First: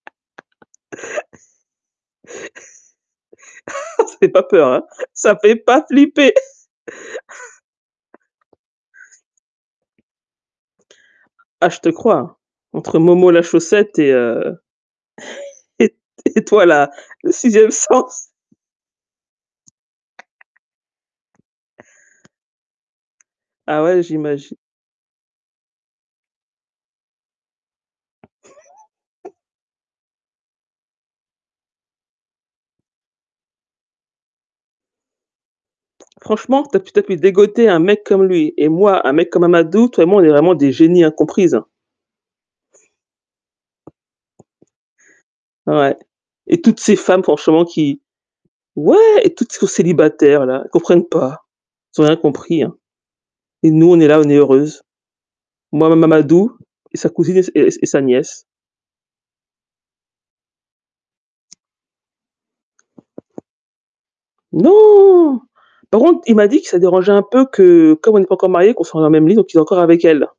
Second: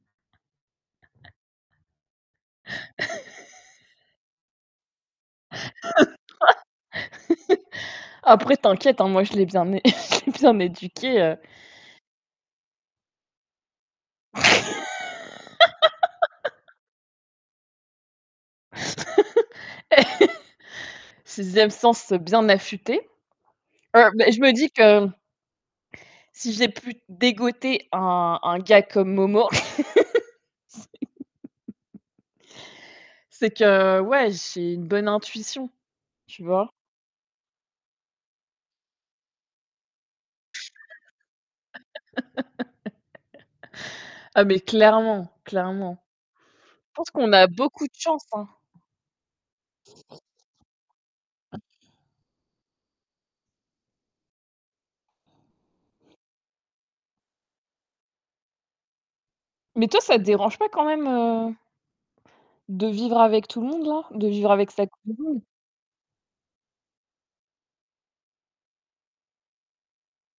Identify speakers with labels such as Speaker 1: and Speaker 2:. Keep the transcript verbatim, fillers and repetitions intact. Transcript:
Speaker 1: Ça fait pas peur, hein. Ça fait pas flipper!
Speaker 2: Après, t'inquiète, hein, moi, je l'ai bien é je l'ai bien éduqué, heu
Speaker 1: Ah je te crois, hein. Entre Momo la chaussette et heu et et toi la le sixième sens.
Speaker 2: Eh, sixième sens, heu, bien affûté.
Speaker 1: Ah ouais
Speaker 2: Heu, mais je me
Speaker 1: j'imagine.
Speaker 2: dis que si j'ai pu dégoter un un gars comme Momo c'est que, ouais, j'ai une bonne intuition. Tu
Speaker 1: Franchement,
Speaker 2: vois?
Speaker 1: que t'as pu te dégoter un mec comme lui, et moi, un mec comme Mamadou, toi et moi on est vraiment des génies incomprises, hein.
Speaker 2: Ah mais clairement,
Speaker 1: Ouais.
Speaker 2: clairement.
Speaker 1: Et toutes
Speaker 2: Je
Speaker 1: ces
Speaker 2: pense
Speaker 1: femmes
Speaker 2: qu'on a
Speaker 1: franchement
Speaker 2: beaucoup de
Speaker 1: qui
Speaker 2: chance, hein.
Speaker 1: ouais! Et toutes qui sont célibataires là, elles comprennent pas. Elles ont rien compris, hein. Et nous, on est là, on est heureuses. Moi, Ma Mamadou et sa cousine et s et et sa nièce.
Speaker 2: Mais toi, ça te dérange pas quand même, heu de vivre avec tout le monde, là? De vivre avec cette?
Speaker 1: Non.
Speaker 2: [unintelligible]
Speaker 1: Par contre, il m'a dit que ça dérangeait un peu que, comme on n'est pas encore mariés, qu'on soit dans le même lit, donc il dort encore avec elle, là.